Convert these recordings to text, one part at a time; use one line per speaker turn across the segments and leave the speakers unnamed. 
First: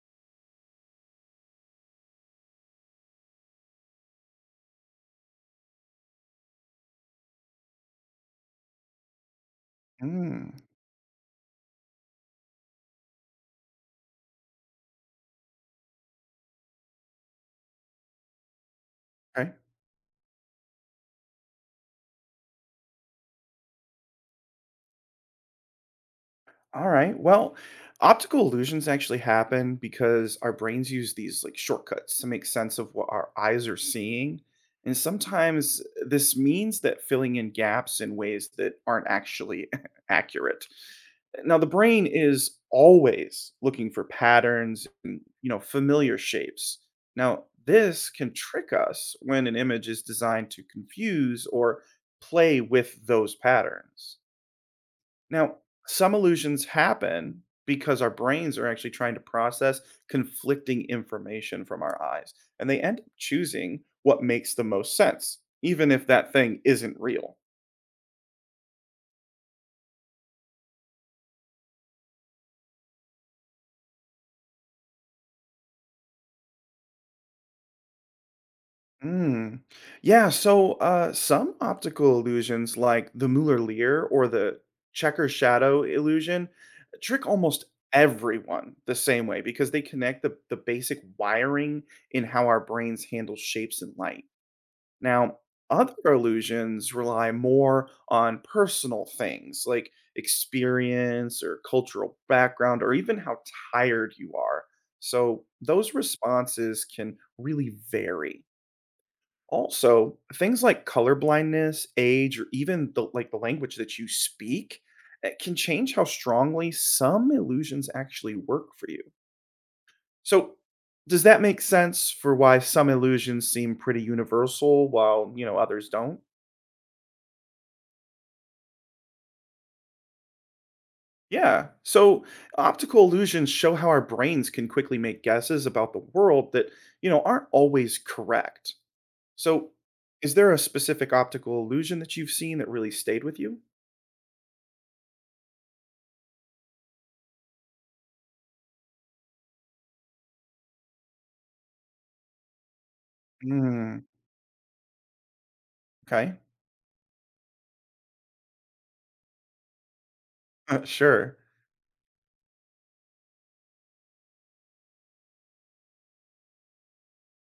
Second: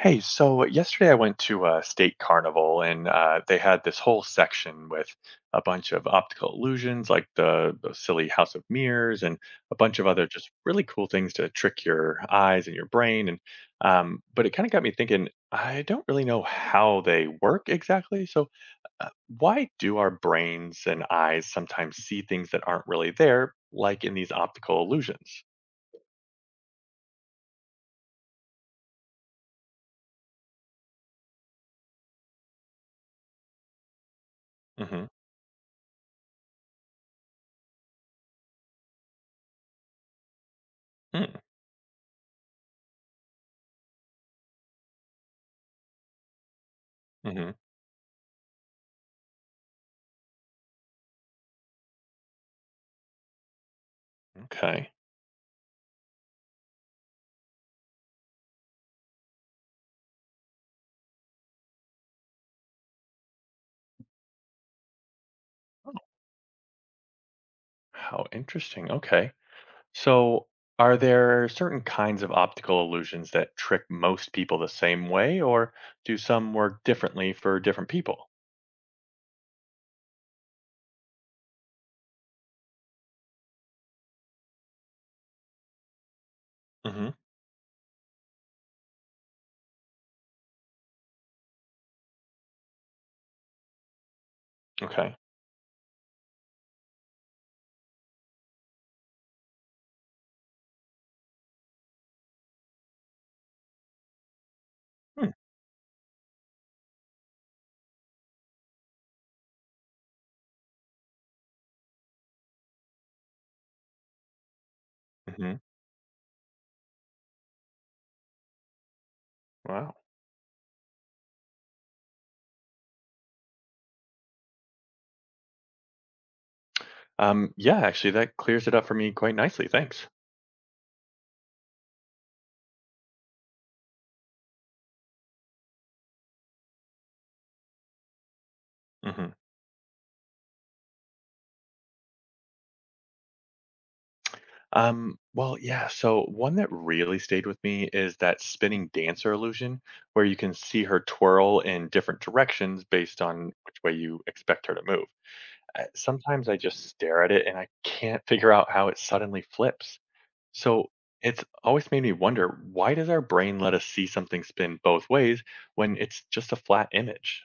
Hey, so yesterday I went to a state carnival and they had this whole section with a bunch of optical illusions, like the silly House of Mirrors, and a bunch of other just
Mm,
really cool things to trick your eyes and your brain. And but it kind of got me thinking. I don't really know how they work exactly. So uh,
okay.
why do our brains and eyes sometimes see things that aren't really there, like in these optical illusions?
All right. Well, optical illusions actually happen because our brains use these like shortcuts to make sense of what our eyes are seeing. And
Mm-hmm.
sometimes this means that filling in gaps in ways that aren't actually accurate.
Hmm.
Now, the brain is always looking for patterns and, you know, familiar shapes. Now,
Mm-hmm.
this can trick us when an image is designed to confuse or play with those patterns.
Okay.
Now, some illusions happen because our brains are actually trying to process conflicting information from our eyes, and they end up choosing what makes the most sense, even if that thing isn't real.
How interesting. Okay. So, are there certain kinds of optical illusions that trick most people the same way, or do some work differently for different people?
Mm. Yeah, so some optical illusions, like the Mueller-Lear or the checker shadow illusion,
Hmm.
trick almost everyone the same way because they connect the basic wiring in how our brains handle shapes and light.
Okay.
Now, other illusions rely more on personal things like experience or cultural background or even how tired you are.
Hmm.
So, those responses can really vary. Also, things like color blindness, age, or even the, like the language that you speak eh,
Mm-hmm.
can change how strongly some illusions actually work for you.
Wow.
So, does that make sense for why some illusions seem pretty universal while, you know, others don't?
Yeah, actually, that clears it up for me quite nicely. Thanks.
Yeah. So optical illusions show how our brains can quickly make guesses about the world that, you know, aren't always correct.
Hmm.
So is there a specific optical illusion that you've seen that really stayed with you?
Well, yeah. So, one that really stayed with me is that spinning dancer illusion, where you can see her twirl in different directions based on which way
Mm,
you expect her to move.
okay.
Sometimes I just stare at it and I can't figure out how it suddenly flips. So
Sure.
it's always made me wonder, why does our brain let us see something spin both ways when it's just a flat image?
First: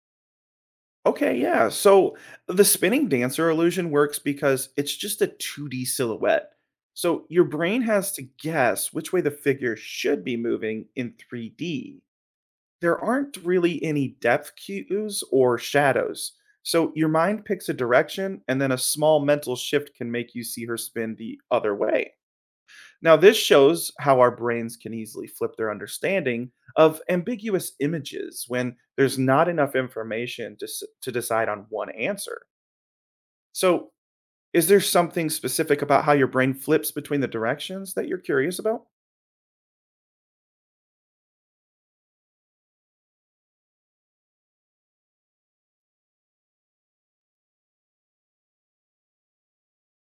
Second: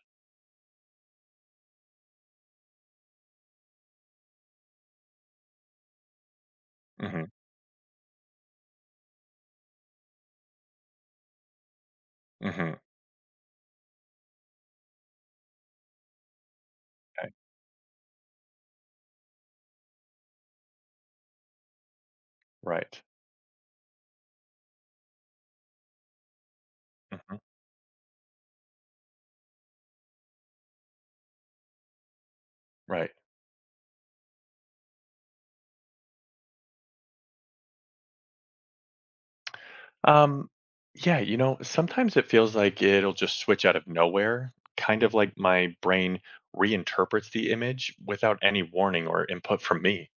Okay, yeah. So the spinning dancer illusion works because it's just a 2D silhouette. So
Hmm.
your brain has to guess which way the figure should be moving in 3D.
Hmm.
There aren't really any depth cues or shadows. So your
Okay.
mind picks a direction, and then a small mental shift can make you see her spin the other way.
Right.
Now, this shows how our brains can easily flip their understanding of
Hmm.
ambiguous images when there's not enough information to, to decide on one answer.
Right.
So, is there something specific about how your brain flips between the directions that you're curious about?
Um, yeah, you know, sometimes it feels like it'll just switch out of nowhere, kind of like my brain reinterprets the image without any warning or input from me.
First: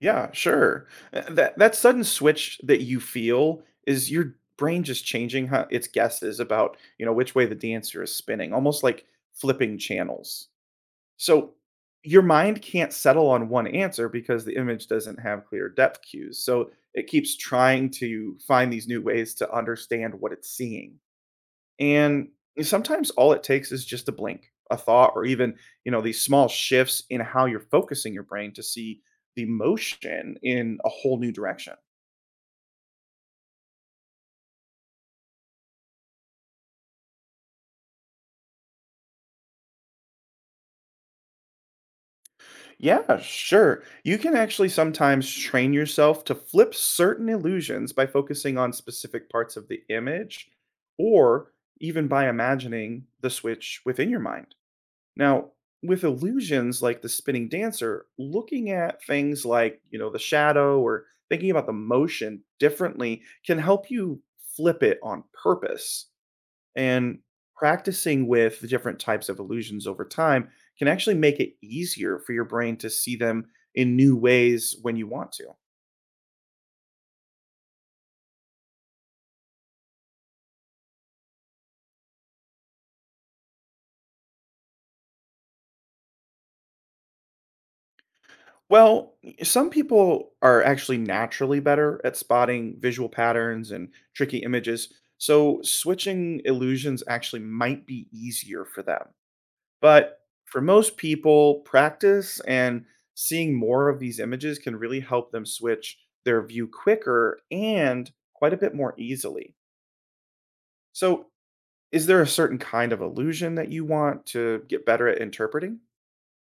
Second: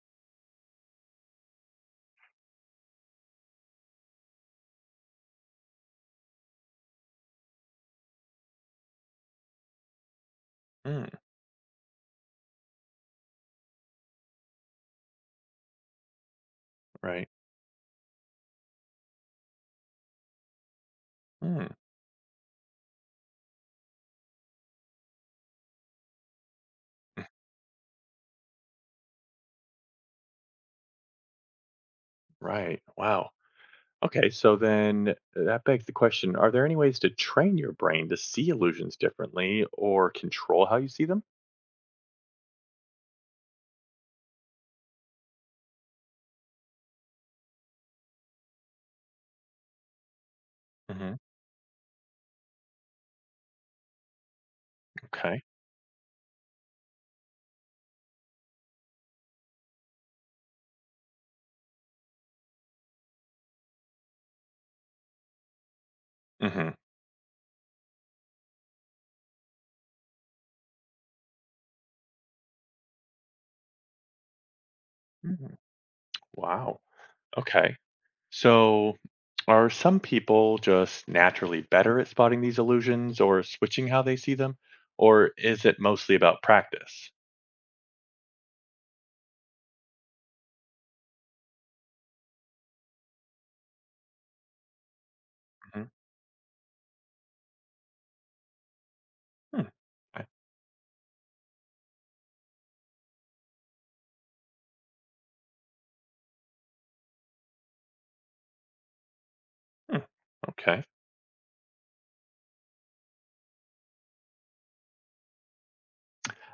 Yeah, sure. That sudden switch that you feel is your brain just changing how its guesses about, you know, which way the dancer is spinning, almost like flipping channels.
Mm,
So your mind can't settle on one answer because the image doesn't have clear depth cues. So it
right.
keeps trying to find these new ways to understand what it's seeing.
Mm,
And sometimes all it takes is just a blink, a thought, or even, you know, these small shifts in how you're focusing your brain to see the motion in a whole new direction.
right. Wow. Okay, so then that begs the question, are there any ways to train your brain to see illusions differently or control how you see them?
Yeah, sure. You can actually sometimes train yourself to flip certain illusions by focusing on specific parts of the image
Hmm.
or even by imagining the switch within your mind.
Okay.
Now, with illusions like the spinning dancer, looking at things like, you know, the shadow or thinking about the motion differently can help you flip it on purpose.
Hmm.
And practicing with the different types of illusions over time can actually make it easier for your brain to see them in new ways when you want to.
Hmm. Wow. Okay. So are some people just naturally better at spotting these illusions or switching how they see them? Or is it mostly about practice?
Well, some people are actually naturally better at spotting visual patterns and tricky images, so
Hmm.
switching illusions actually might be easier for them.
Hmm.
But
I-
for most people, practice and seeing more of these images can really help them switch their view quicker and quite a bit more easily.
hmm. Okay.
So, is there a certain kind of illusion that you want to get better at interpreting?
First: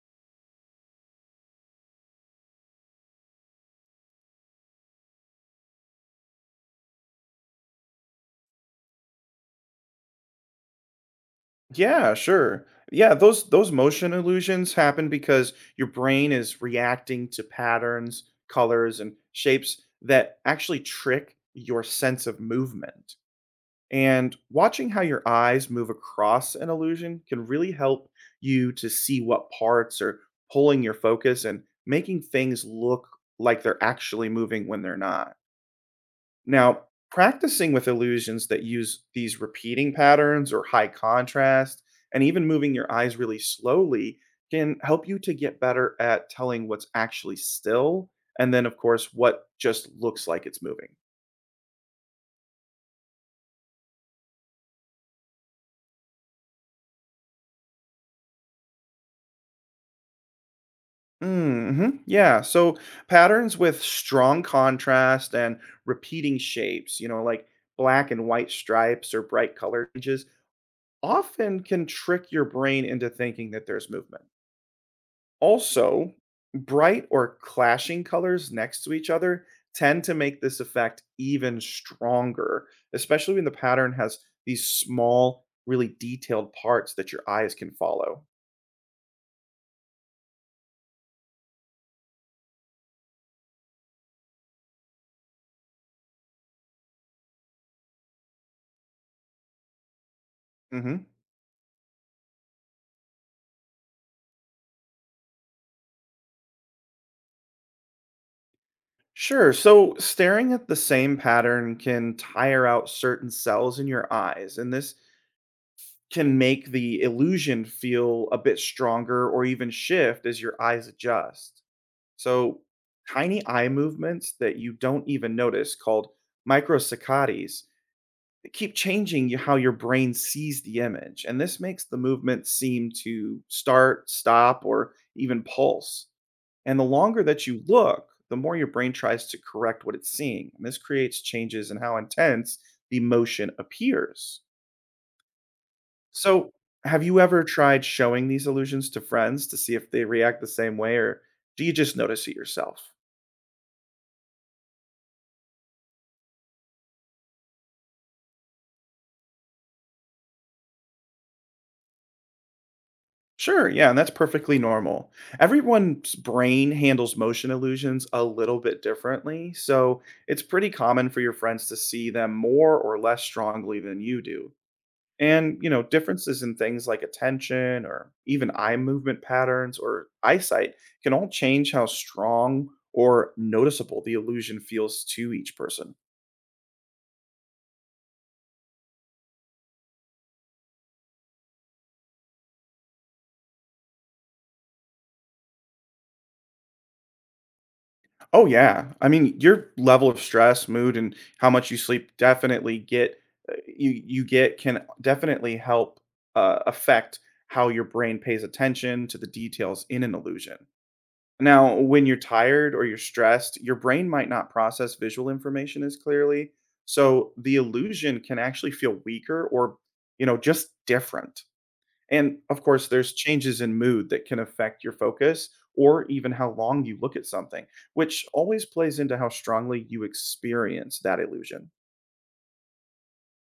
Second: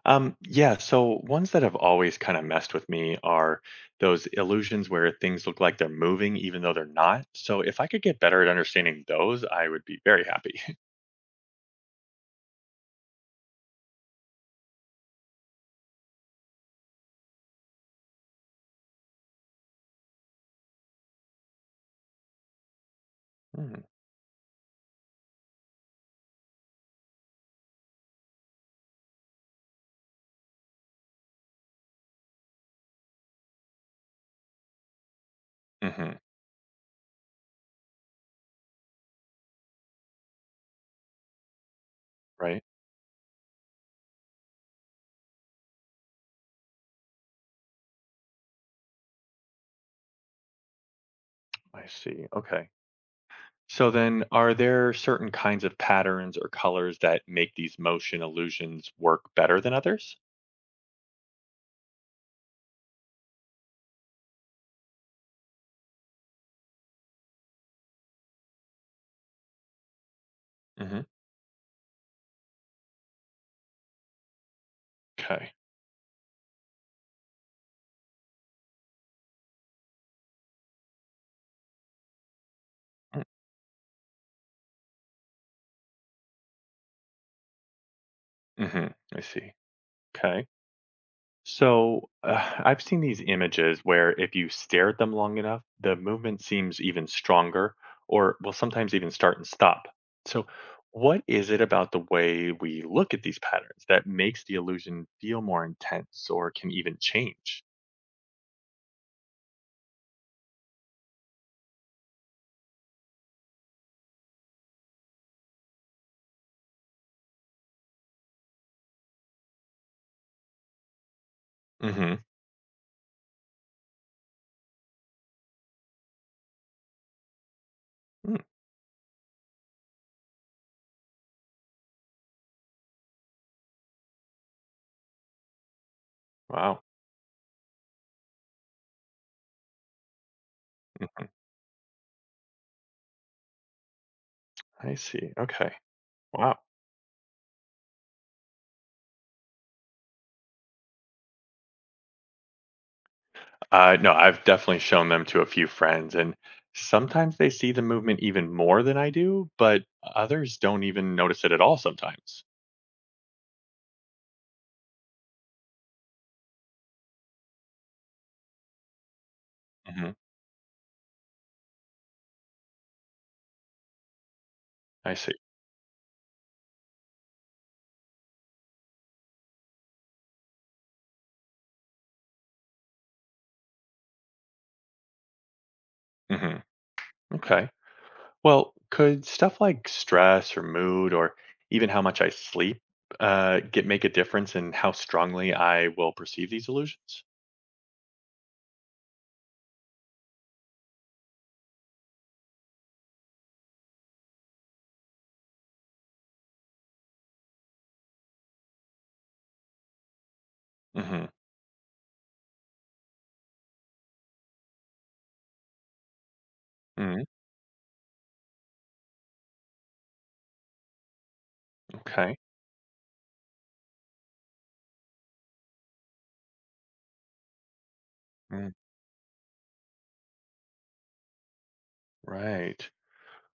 Yeah, so ones that have always kind of messed with me are those illusions where things look like they're moving even though they're not. So if I could get better at understanding those, I would be very happy.
Yeah, sure. Yeah, those motion illusions happen because your brain is reacting to patterns, colors, and shapes that actually trick your sense of movement. And watching how your eyes move across an illusion can really help you to see what parts are pulling your focus and making things look like they're actually moving when they're not.
Mm-hmm.
Now, practicing with illusions that use these repeating patterns or high contrast, and even
Right?
moving your eyes really slowly, can help you to get better at telling what's actually still, and then, of course, what just looks like it's moving.
I see. Okay. So then are there certain kinds of patterns or colors that make these motion illusions work better than others?
Mm-hmm. Yeah. So patterns with strong contrast and repeating shapes, you know, like black and white stripes or bright color changes,
Mm-hmm.
often can trick your brain into thinking that there's movement.
Okay.
Also, bright or clashing colors next to each other tend to make this effect even stronger, especially when the pattern has these small, really detailed parts that your eyes can follow.
Mm-hmm. I see. Okay. So I've seen these images where if you stare at them long enough, the movement seems even stronger or will sometimes even start and stop. So,
Hmm.
what is it about the way we look at these patterns that makes the illusion feel more intense or can even change?
Sure. So staring at the same pattern can tire out certain cells in your eyes, and this can make the illusion feel a bit stronger or even shift as your eyes adjust.
Hmm.
So, tiny eye movements that you don't even notice, called microsaccades, they keep changing how your brain sees the image. And this makes the movement seem to start, stop, or even pulse. And
Wow.
the longer that you look, the more your brain tries to correct what it's seeing. And this creates
Mm,
changes in how intense the emotion appears.
I see. Okay.
So,
Wow.
have you ever tried showing these illusions to friends to see if they react the same way, or do you just notice it yourself?
No, I've definitely shown them to a few friends, and sometimes they see the movement even more than I do, but others don't even notice it at all sometimes.
Sure, yeah, and that's perfectly normal. Everyone's brain handles motion illusions a little bit differently, so
Hmm.
it's pretty common for your friends to see them more or less strongly than you do.
I see.
And, you know, differences in things like attention or even eye movement patterns or eyesight can all change how strong or noticeable the illusion feels to each person.
Hmm. Okay. Well, could stuff like stress or mood or even how much I sleep get make a difference in how strongly I will perceive these illusions?
Oh, yeah. I mean, your level of stress, mood, and how much you sleep definitely get you get can definitely help affect how your brain pays attention to the details in an illusion.
Hmm.
Now, when you're tired or you're stressed, your brain might not process visual information as clearly,
Hmm.
so the illusion can actually feel weaker or, you know, just different.
Okay.
And of course, there's changes in mood that can affect your focus or even how long you look at something, which always
Mm,
plays into how strongly you experience that illusion.
right.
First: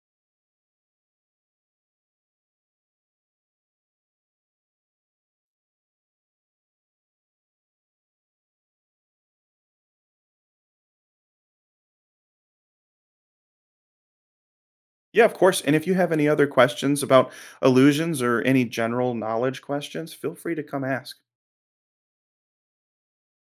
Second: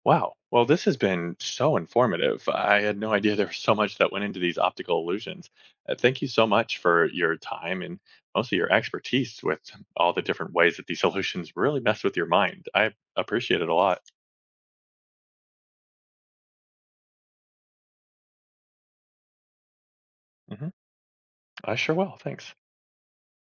Wow. Well, this has been so informative. I had no idea there was so much that went into these optical illusions. Thank you so much for your time and mostly your expertise with all the different ways that these illusions really mess with your mind. I appreciate it a lot.
Yeah, of course. And if you have any other questions about illusions or any general knowledge questions, feel free to
Hmm.
come ask.
I sure will. Thanks.